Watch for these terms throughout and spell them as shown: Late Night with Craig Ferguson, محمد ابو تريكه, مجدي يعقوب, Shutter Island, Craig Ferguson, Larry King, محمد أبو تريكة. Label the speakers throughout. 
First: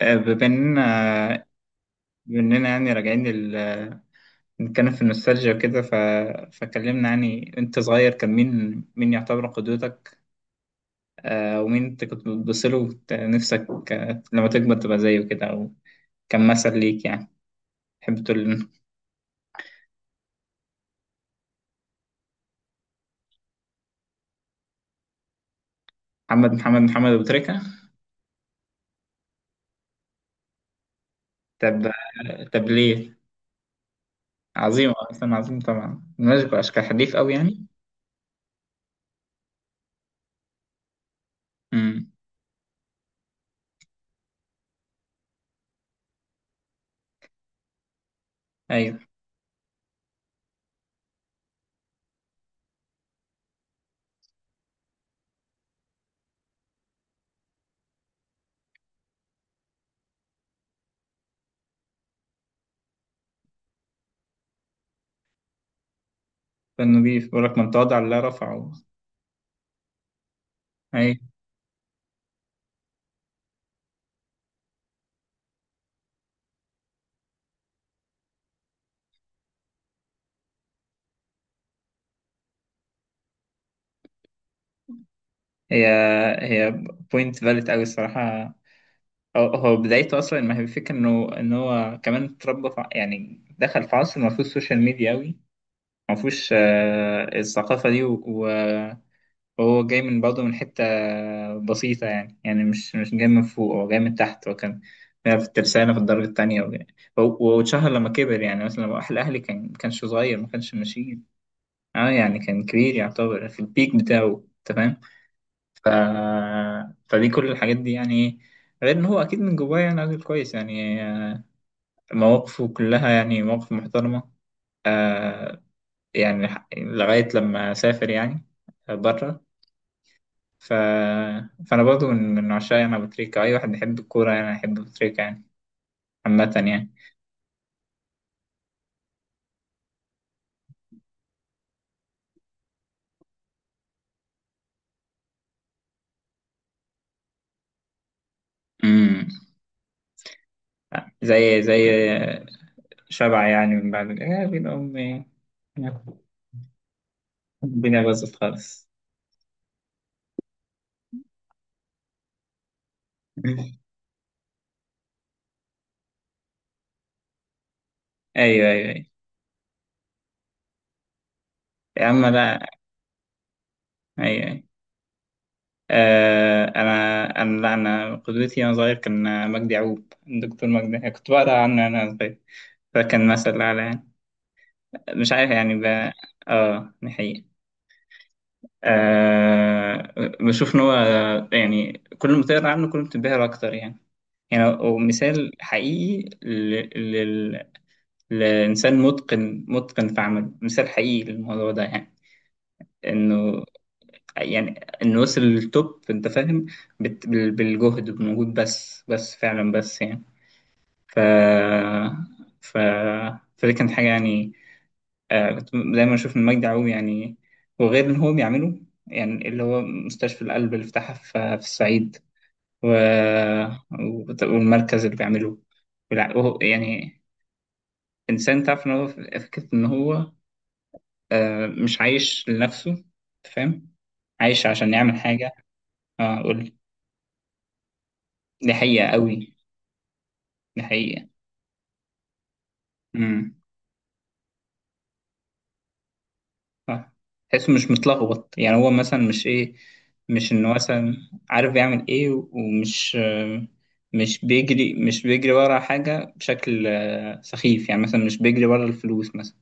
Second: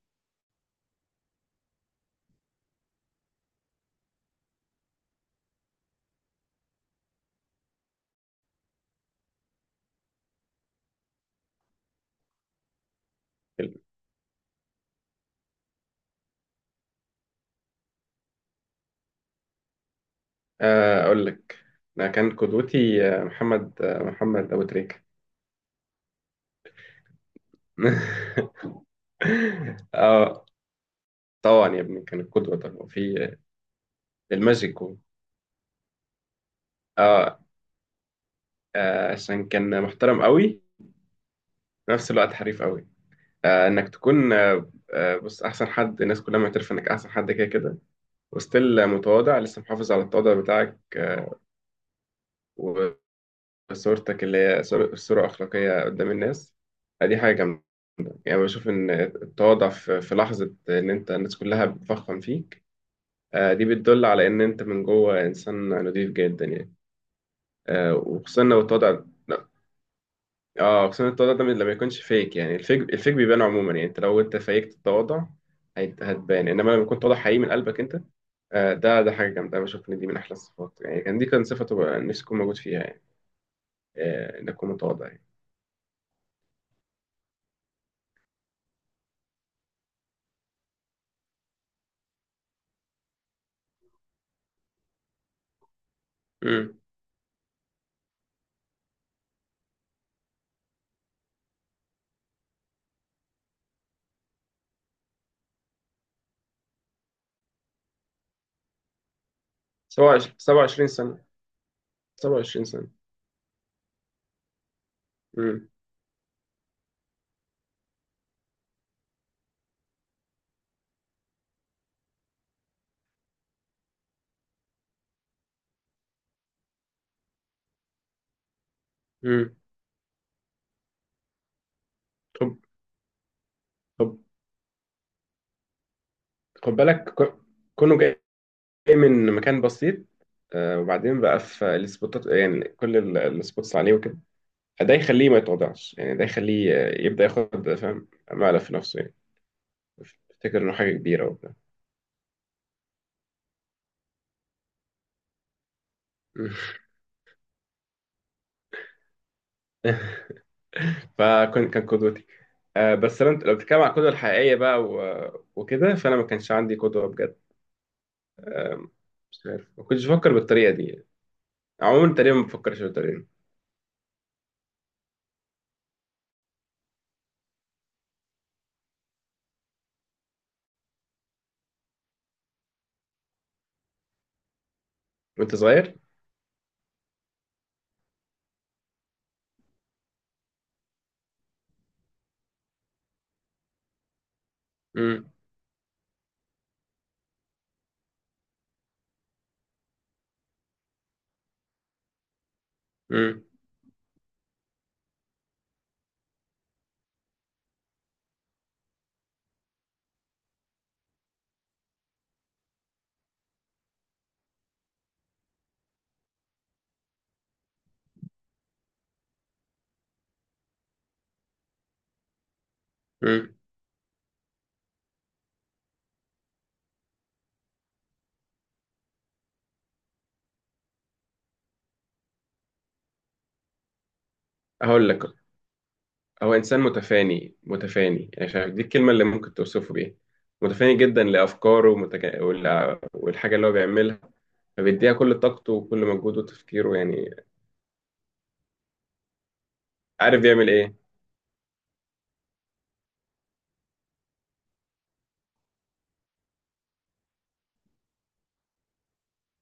Speaker 1: آه، بما اننا بما اننا يعني راجعين نتكلم في النوستالجيا وكده، فكلمنا، يعني انت صغير كان مين يعتبر قدوتك؟ ومين انت كنت بتبص له نفسك لما تكبر تبقى زيه كده، او كان مثل ليك يعني؟ تحب تقول؟
Speaker 2: أقول لك. أنا كان قدوتي محمد أبو تريكة.
Speaker 1: محمد ابو تريكه.
Speaker 2: آه طبعا يا
Speaker 1: طب،
Speaker 2: ابني، كان القدوة طبعا
Speaker 1: ليه؟
Speaker 2: في الماجيك
Speaker 1: عظيم
Speaker 2: هو.
Speaker 1: اصلا، عظيم طبعا، ماشي اشكال، حريف قوي
Speaker 2: آه
Speaker 1: يعني.
Speaker 2: عشان كان محترم قوي، في نفس
Speaker 1: امم.
Speaker 2: الوقت حريف قوي. إنك تكون بص، أحسن حد، الناس كلها معترفة إنك أحسن حد كده كده، وستيل
Speaker 1: ايوه.
Speaker 2: متواضع، لسه محافظ على التواضع بتاعك، وصورتك اللي هي صورة أخلاقية قدام الناس. دي حاجة جامدة. يعني بشوف إن التواضع في لحظة إن أنت الناس كلها بتفخم فيك، دي بتدل على إن أنت من جوه إنسان نضيف جدا يعني.
Speaker 1: فانه بيقول لك من تواضع لله
Speaker 2: وخصوصا لو
Speaker 1: رفعه.
Speaker 2: التواضع لا، اه خصوصا
Speaker 1: ايوه.
Speaker 2: التواضع ده لما يكونش فيك يعني، الفيك بيبان عموما يعني. أنت لو أنت فيكت التواضع هتبان، إنما لما يكون تواضع حقيقي من قلبك أنت، ده حاجة جامدة. أنا بشوف إن دي من أحلى الصفات، يعني كان دي كان صفة تبقى نفسي أكون موجود فيها يعني، إن أكون متواضع يعني.
Speaker 1: هي هي بوينت فاليد قوي الصراحه. هو بدايته اصلا، ما هي الفكره انه ان هو كمان اتربى يعني دخل في عصر ما فيهوش سوشيال ميديا قوي، ما فيهوش
Speaker 2: امم
Speaker 1: الثقافه دي وهو جاي من برضه من حته بسيطه يعني، يعني مش جاي من فوق، هو جاي من تحت. هو كان في الترسانه في الدرجه الثانيه، واتشهر لما كبر. يعني مثلا لما راح الاهلي، كان ما كانش صغير، ما كانش
Speaker 2: 27 سنة.
Speaker 1: ماشيين. اه يعني كان
Speaker 2: 27 سنة.
Speaker 1: كبير يعتبر في البيك بتاعه، تمام.
Speaker 2: امم
Speaker 1: ف... فدي كل الحاجات دي يعني. غير ان هو اكيد من جواه يعني راجل كويس يعني، مواقفه كلها يعني مواقف محترمة. آه، يعني لغاية لما سافر يعني، بره.
Speaker 2: امم
Speaker 1: ف... فانا برضو من
Speaker 2: طب،
Speaker 1: عشاق يعني ابو تريكة. اي واحد يحب
Speaker 2: طب،
Speaker 1: الكورة يعني يحب ابو تريكة يعني، عامة
Speaker 2: خد
Speaker 1: يعني.
Speaker 2: بالك كونه جاي من مكان بسيط. وبعدين بقى في السبوتات، يعني كل السبوتس عليه وكده، ده يخليه ما يتوضعش يعني، ده يخليه يبدأ ياخد فاهم مقلب في نفسه يعني.
Speaker 1: امم.
Speaker 2: افتكر انه حاجة كبيرة وبتاع.
Speaker 1: زي شبع يعني، من بعد يا بين امي الدنيا باظت خالص.
Speaker 2: فكان قدوتي. بس لو انت لو بتتكلم عن القدوة الحقيقية بقى وكده، فانا ما كانش عندي قدوة بجد.
Speaker 1: ايوه، ايوه، ايوه.
Speaker 2: مش عارف، ما كنتش بفكر بالطريقة دي يعني.
Speaker 1: يا
Speaker 2: عموما
Speaker 1: عم
Speaker 2: تقريبا ما
Speaker 1: لا.
Speaker 2: بفكرش بالطريقة دي.
Speaker 1: ايوه. انا لا، انا قدوتي وانا صغير كان مجدي يعقوب، الدكتور مجدي. كنت بقرا عنه وانا صغير، فكان مثل اعلى يعني. مش عارف
Speaker 2: وانت
Speaker 1: يعني
Speaker 2: صغير.
Speaker 1: اه دي حقيقة. آه بشوف ان هو يعني كل ما تقرا عنه كل ما بتنبهر اكتر يعني. يعني هو
Speaker 2: امم
Speaker 1: مثال حقيقي لل... لانسان متقن متقن في عمله، مثال حقيقي للموضوع ده يعني،
Speaker 2: امم
Speaker 1: انه، يعني انه وصل للتوب، انت فاهم، بالجهد، بالمجهود، بس فعلا، بس يعني. ف ف فدي كانت حاجه يعني. كنت دايما اشوف ان مجدي يعقوب يعني، وغير ان هو بيعمله، يعني اللي هو مستشفى القلب اللي فتحها في الصعيد و...
Speaker 2: امم
Speaker 1: والمركز اللي بيعمله وهو يعني انسان، تعرف ان هو، فكره ان هو مش عايش لنفسه، أنت فاهم. عايش عشان
Speaker 2: هقول
Speaker 1: يعمل
Speaker 2: لك،
Speaker 1: حاجه. اه
Speaker 2: هو
Speaker 1: قول.
Speaker 2: إنسان متفاني متفاني يعني،
Speaker 1: دي
Speaker 2: شايف دي
Speaker 1: حقيقه
Speaker 2: الكلمة اللي
Speaker 1: قوي.
Speaker 2: ممكن توصفه بيها.
Speaker 1: دي
Speaker 2: متفاني جدا
Speaker 1: حقيقة.
Speaker 2: لأفكاره،
Speaker 1: امم.
Speaker 2: والحاجة اللي هو بيعملها، فبيديها كل طاقته وكل مجهوده وتفكيره
Speaker 1: صح.
Speaker 2: يعني.
Speaker 1: تحسه مش متلخبط. يعني هو مثلا مش ايه،
Speaker 2: عارف
Speaker 1: مش
Speaker 2: يعمل
Speaker 1: انه
Speaker 2: إيه.
Speaker 1: مثلا عارف يعمل ايه، ومش، مش بيجري ورا حاجة بشكل سخيف. يعني مثلا مش بيجري ورا الفلوس مثلا،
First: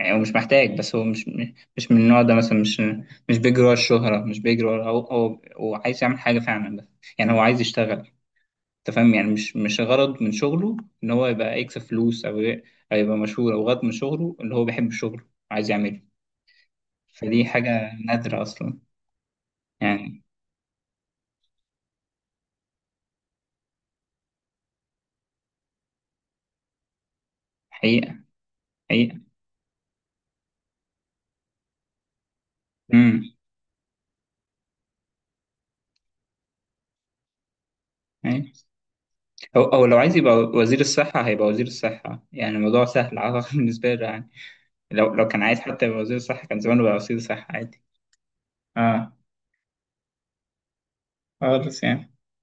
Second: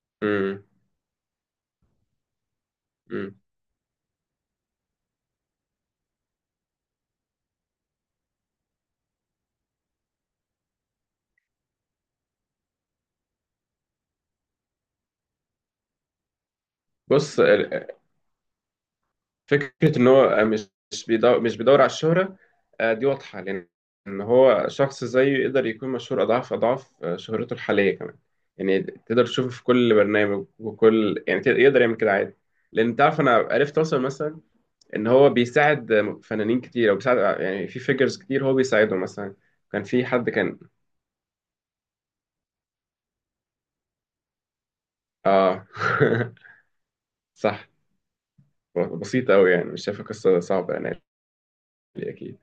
Speaker 1: يعني هو مش
Speaker 2: امم
Speaker 1: محتاج. بس هو مش، مش من النوع ده مثلا، مش،
Speaker 2: امم
Speaker 1: مش بيجري ورا الشهرة، مش بيجري ورا، هو عايز يعمل حاجة فعلا، بس. يعني هو عايز يشتغل، انت فاهم. يعني مش غرض من شغله ان هو يبقى يكسب فلوس او يبقى مشهور، او غرض من شغله ان هو بيحب شغله، عايز يعمله.
Speaker 2: بص،
Speaker 1: فدي حاجة نادرة أصلا.
Speaker 2: فكرة إن
Speaker 1: يعني
Speaker 2: هو مش بيدور على الشهرة، دي واضحة. لأن إن هو شخص زيه يقدر يكون مشهور أضعاف أضعاف، شهرته الحالية كمان
Speaker 1: حقيقة،
Speaker 2: يعني.
Speaker 1: حقيقة.
Speaker 2: تقدر تشوفه في كل برنامج وكل، يعني يقدر يعمل كده عادي، لأن تعرف
Speaker 1: امم.
Speaker 2: أنا عرفت أوصل مثلا ان هو بيساعد فنانين كتير، او بيساعد يعني في فيجرز كتير
Speaker 1: أي.
Speaker 2: هو بيساعدهم مثلا.
Speaker 1: أو
Speaker 2: كان
Speaker 1: أو لو
Speaker 2: في
Speaker 1: عايز
Speaker 2: حد
Speaker 1: يبقى
Speaker 2: كان.
Speaker 1: وزير الصحة هيبقى وزير الصحة. يعني الموضوع سهل، أعتقد بالنسبة له يعني. لو كان
Speaker 2: اه.
Speaker 1: عايز حتى يبقى وزير الصحة كان زمانه بقى وزير الصحة،
Speaker 2: صح.
Speaker 1: عادي. اه.
Speaker 2: بسيطة أوي يعني، مش شايفة قصة صعبة يعني.
Speaker 1: خالص يعني.
Speaker 2: أكيد.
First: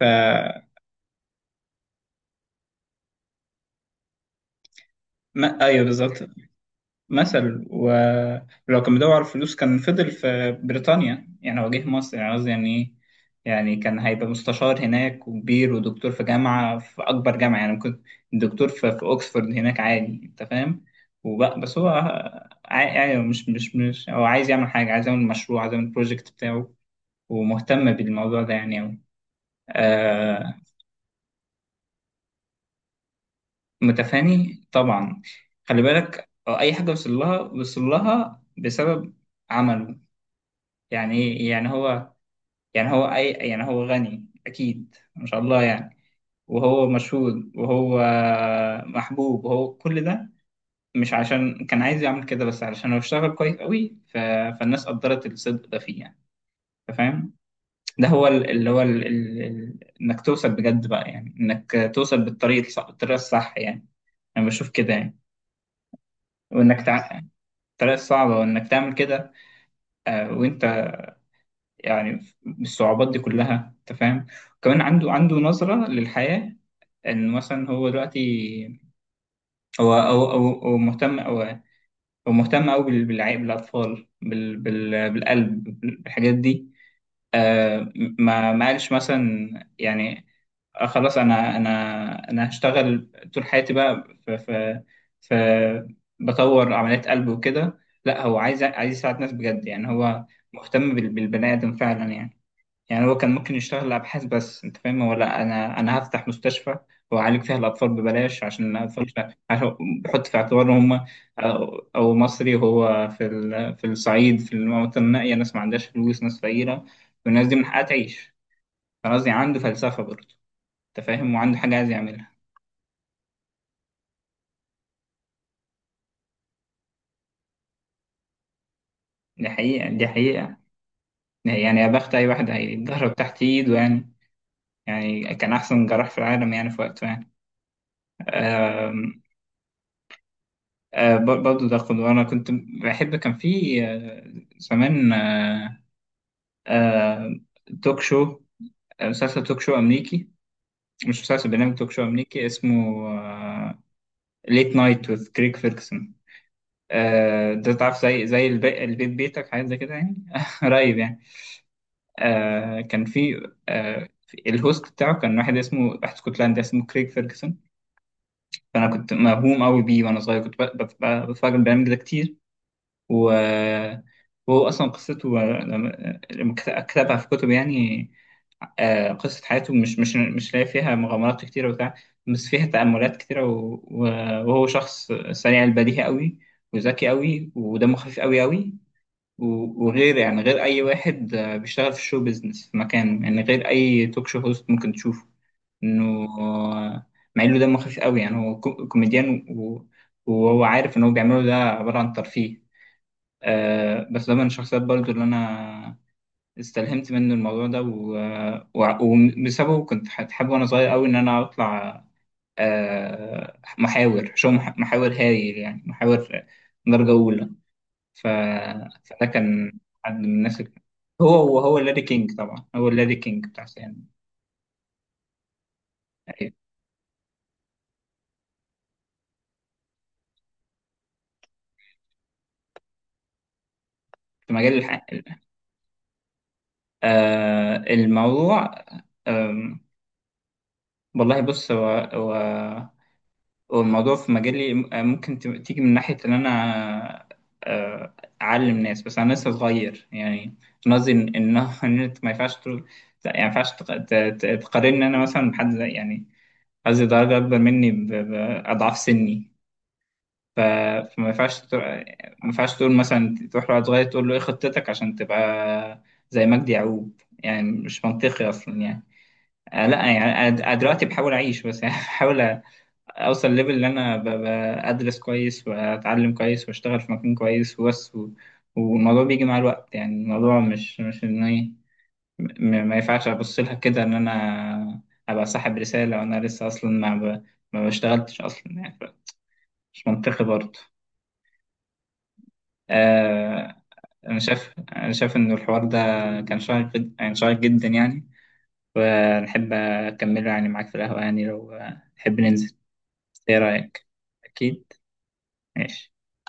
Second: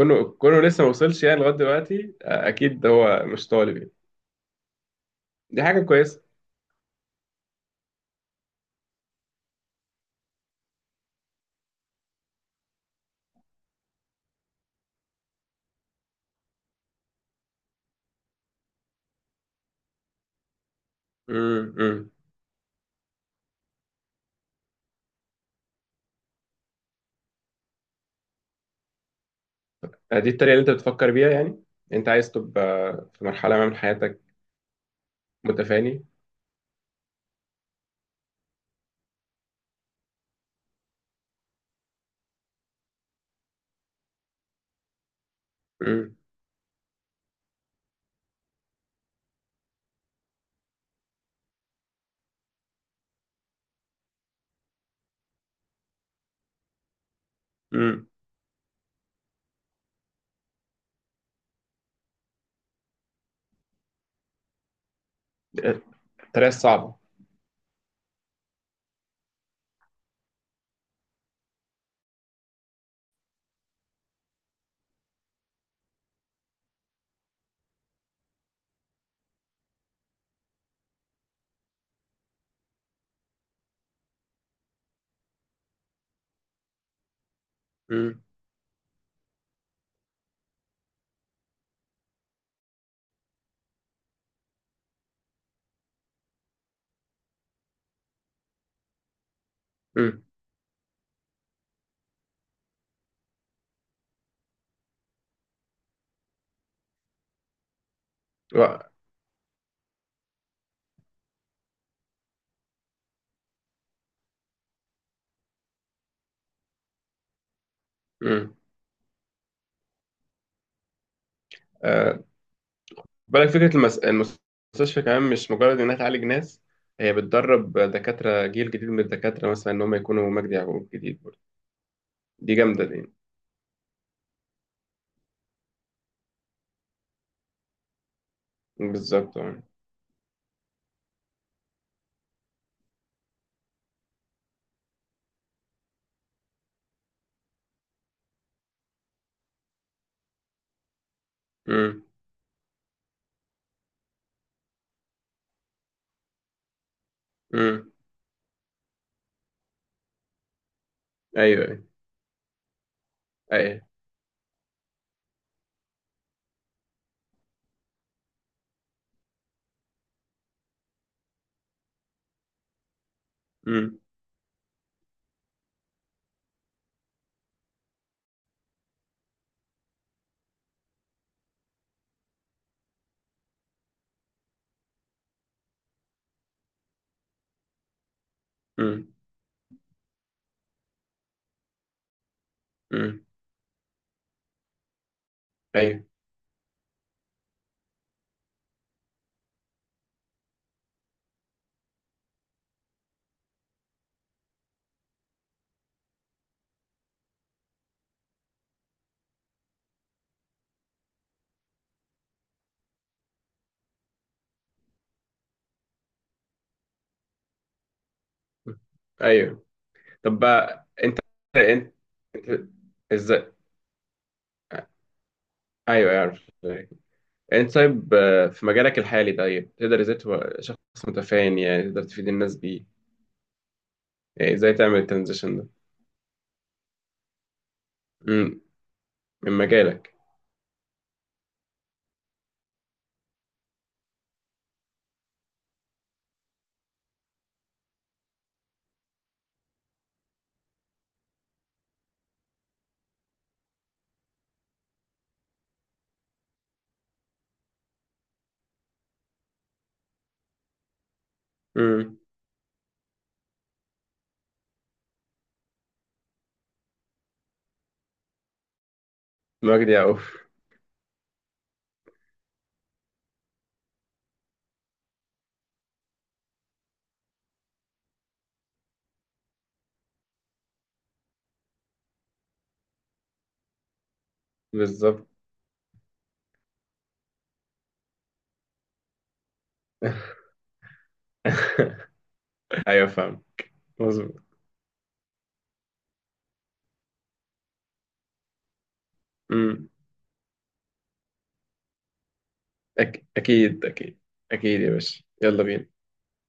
Speaker 1: ف
Speaker 2: كونه لسه ما وصلش يعني لغاية دلوقتي، أكيد هو مش طالب يعني.
Speaker 1: ما
Speaker 2: دي حاجة
Speaker 1: أيوه، بالظبط.
Speaker 2: كويسة.
Speaker 1: مثل، ولو كان بيدور على الفلوس كان فضل في بريطانيا. يعني هو جه مصر، يعني قصدي يعني ايه، يعني كان هيبقى مستشار هناك وكبير، ودكتور في جامعة، في أكبر جامعة يعني. كنت دكتور في أوكسفورد هناك عادي، أنت فاهم. وبقى، بس هو
Speaker 2: أمم.
Speaker 1: يعني مش هو عايز يعمل حاجة، عايز يعمل مشروع، عايز يعمل بروجكت بتاعه، ومهتم بالموضوع ده يعني أوي.
Speaker 2: دي الطريقة
Speaker 1: آه.
Speaker 2: اللي أنت بتفكر بيها يعني. أنت عايز تبقى في مرحلة ما من حياتك
Speaker 1: متفاني طبعا. خلي
Speaker 2: متفاني.
Speaker 1: بالك، أي حاجة وصل لها، وصل لها بسبب عمله. يعني ايه، يعني هو، يعني هو اي، يعني هو غني اكيد ما شاء الله يعني،
Speaker 2: امم
Speaker 1: وهو مشهور، وهو محبوب، وهو كل ده مش عشان كان عايز يعمل كده، بس علشان هو اشتغل كويس قوي. فالناس قدرت الصدق ده فيه يعني، أنت فاهم.
Speaker 2: امم
Speaker 1: ده هو اللي هو انك توصل بجد بقى يعني، انك توصل بالطريق الصح، الطريقه الصح يعني. انا بشوف كده يعني.
Speaker 2: الطريقة
Speaker 1: وانك
Speaker 2: الصعبة.
Speaker 1: تع... الطريقه الصعبه، وانك تعمل كده وانت يعني الصعوبات دي كلها، انت فاهم. كمان عنده، نظرة للحياة. ان مثلا هو دلوقتي هو او مهتم او، هو مهتم قوي بالعيب، بالاطفال، بال بالقلب، بالحاجات دي. آه
Speaker 2: امم
Speaker 1: ما قالش مثلا يعني، خلاص انا، انا هشتغل طول حياتي بقى ف ف ف بطور عمليات قلب وكده. لا، هو عايز، يساعد ناس بجد يعني.
Speaker 2: امم
Speaker 1: هو مهتم بالبني ادم فعلا يعني. يعني هو كان ممكن يشتغل أبحاث، بس أنت فاهم، هو لا، أنا، هفتح مستشفى وأعالج فيها الأطفال ببلاش عشان
Speaker 2: و-
Speaker 1: الأطفال، عشان بحط في اعتبار إن هم أو, أو مصري، هو في في الصعيد، في المناطق النائية، ناس ما عندهاش فلوس، ناس فقيرة، والناس دي من حقها تعيش.
Speaker 2: امم
Speaker 1: فقصدي عنده فلسفة برضه، أنت فاهم، وعنده حاجة عايز يعملها.
Speaker 2: بالك فكرة المستشفى كمان، مش مجرد إنها تعالج ناس، هي بتدرب دكاترة جيل جديد من
Speaker 1: دي
Speaker 2: الدكاترة، مثلا إن
Speaker 1: حقيقة،
Speaker 2: هم
Speaker 1: دي
Speaker 2: يكونوا مجدي
Speaker 1: حقيقة.
Speaker 2: يعقوب جديد برضه.
Speaker 1: يعني يا بخت أي واحد
Speaker 2: دي جامدة دي.
Speaker 1: هيتضرب تحت إيده يعني. يعني كان أحسن جراح في العالم يعني، في وقته يعني.
Speaker 2: بالظبط، أه.
Speaker 1: برضه ده خد. وانا كنت بحب، كان في زمان، آه، توك شو، مسلسل توك شو امريكي، مش مسلسل، برنامج توك شو
Speaker 2: أمم،
Speaker 1: امريكي اسمه ليت نايت وذ كريك فيركسون. ده
Speaker 2: أمم.
Speaker 1: تعرف، زي البيت بيتك، حاجات زي كده يعني، قريب يعني.
Speaker 2: أيوه، أيوه،
Speaker 1: كان في
Speaker 2: أيوه.
Speaker 1: الهوست بتاعه كان واحد اسمه، واحد اسكتلندي اسمه كريك فيركسون. فانا كنت مهووم قوي بيه وانا صغير. كنت بتفرج على البرنامج ده كتير و
Speaker 2: أمم،
Speaker 1: وهو أصلا قصته، لما كتبها في كتب يعني، قصة حياته، مش، مش لاقي فيها مغامرات كتيرة وبتاع، بس فيها تأملات كتيرة وهو شخص سريع البديهة قوي، وذكي قوي، ودمه خفيف قوي قوي.
Speaker 2: أمم،
Speaker 1: وغير يعني غير أي واحد بيشتغل في الشو بيزنس في
Speaker 2: أمم.
Speaker 1: مكان يعني، غير أي توك شو هوست ممكن تشوفه.
Speaker 2: أيوه،
Speaker 1: إنه مع إنه دمه خفيف قوي، يعني هو كوميديان، وهو عارف إن هو بيعمله ده عبارة عن ترفيه. بس ده من الشخصيات برضو اللي انا استلهمت منه الموضوع ده، وبسببه كنت حابب وانا صغير قوي ان انا اطلع محاور شو، محاور هايل يعني، محاور درجة أولى. ف... فده
Speaker 2: أيوه.
Speaker 1: كان حد من
Speaker 2: طب
Speaker 1: الناس اللي،
Speaker 2: بقى
Speaker 1: وهو
Speaker 2: أنت
Speaker 1: لاري كينج
Speaker 2: أنت
Speaker 1: طبعا، هو لاري كينج
Speaker 2: إزاي؟
Speaker 1: بتاع سيان.
Speaker 2: أيوه أعرف.
Speaker 1: أيوة.
Speaker 2: أنت طيب، في مجالك الحالي، طيب تقدر إزاي تبقى شخص متفاني يعني، تقدر تفيد الناس بيه،
Speaker 1: في
Speaker 2: يعني
Speaker 1: مجال
Speaker 2: إزاي تعمل
Speaker 1: الحق،
Speaker 2: الترانزيشن ده؟ أمم،
Speaker 1: الموضوع،
Speaker 2: من
Speaker 1: آم،
Speaker 2: مجالك.
Speaker 1: والله بص. هو، والموضوع في مجالي ممكن تيجي من ناحية إن أنا آه، أعلم ناس. بس أنا لسه صغير يعني. أنا قصدي إن إن أنت ما ينفعش يعني ما ينفعش تقارن أنا مثلا بحد يعني قصدي درجة أكبر مني بأضعاف سني. ف- فما ينفعش ما
Speaker 2: امم
Speaker 1: ينفعش تقول مثلا تروح لواحد صغير تقول له إيه خطتك عشان تبقى زي مجدي يعقوب؟ يعني مش منطقي أصلا يعني.
Speaker 2: مجدي
Speaker 1: لا
Speaker 2: يعقوب.
Speaker 1: يعني أنا، دلوقتي بحاول أعيش بس، يعني بحاول اوصل ليفل اللي انا بدرس كويس، واتعلم كويس، واشتغل في مكان كويس وبس والموضوع بيجي مع الوقت يعني. الموضوع مش، ان ايه، ما ينفعش ابص لها كده ان انا
Speaker 2: بالظبط.
Speaker 1: ابقى صاحب رسالة وانا لسه اصلا ما ما بشتغلتش اصلا يعني. مش منطقي برضه.
Speaker 2: ايوه فاهم.
Speaker 1: آه... انا
Speaker 2: مظبوط.
Speaker 1: شايف، ان الحوار ده كان شيق يعني شيق جدا يعني، ونحب
Speaker 2: امم
Speaker 1: اكمله يعني معاك في القهوة يعني، لو تحب ننزل. ايه
Speaker 2: اكيد.
Speaker 1: رأيك؟
Speaker 2: اكيد اكيد يا
Speaker 1: اكيد.
Speaker 2: باشا، يلا بينا.
Speaker 1: ماشي.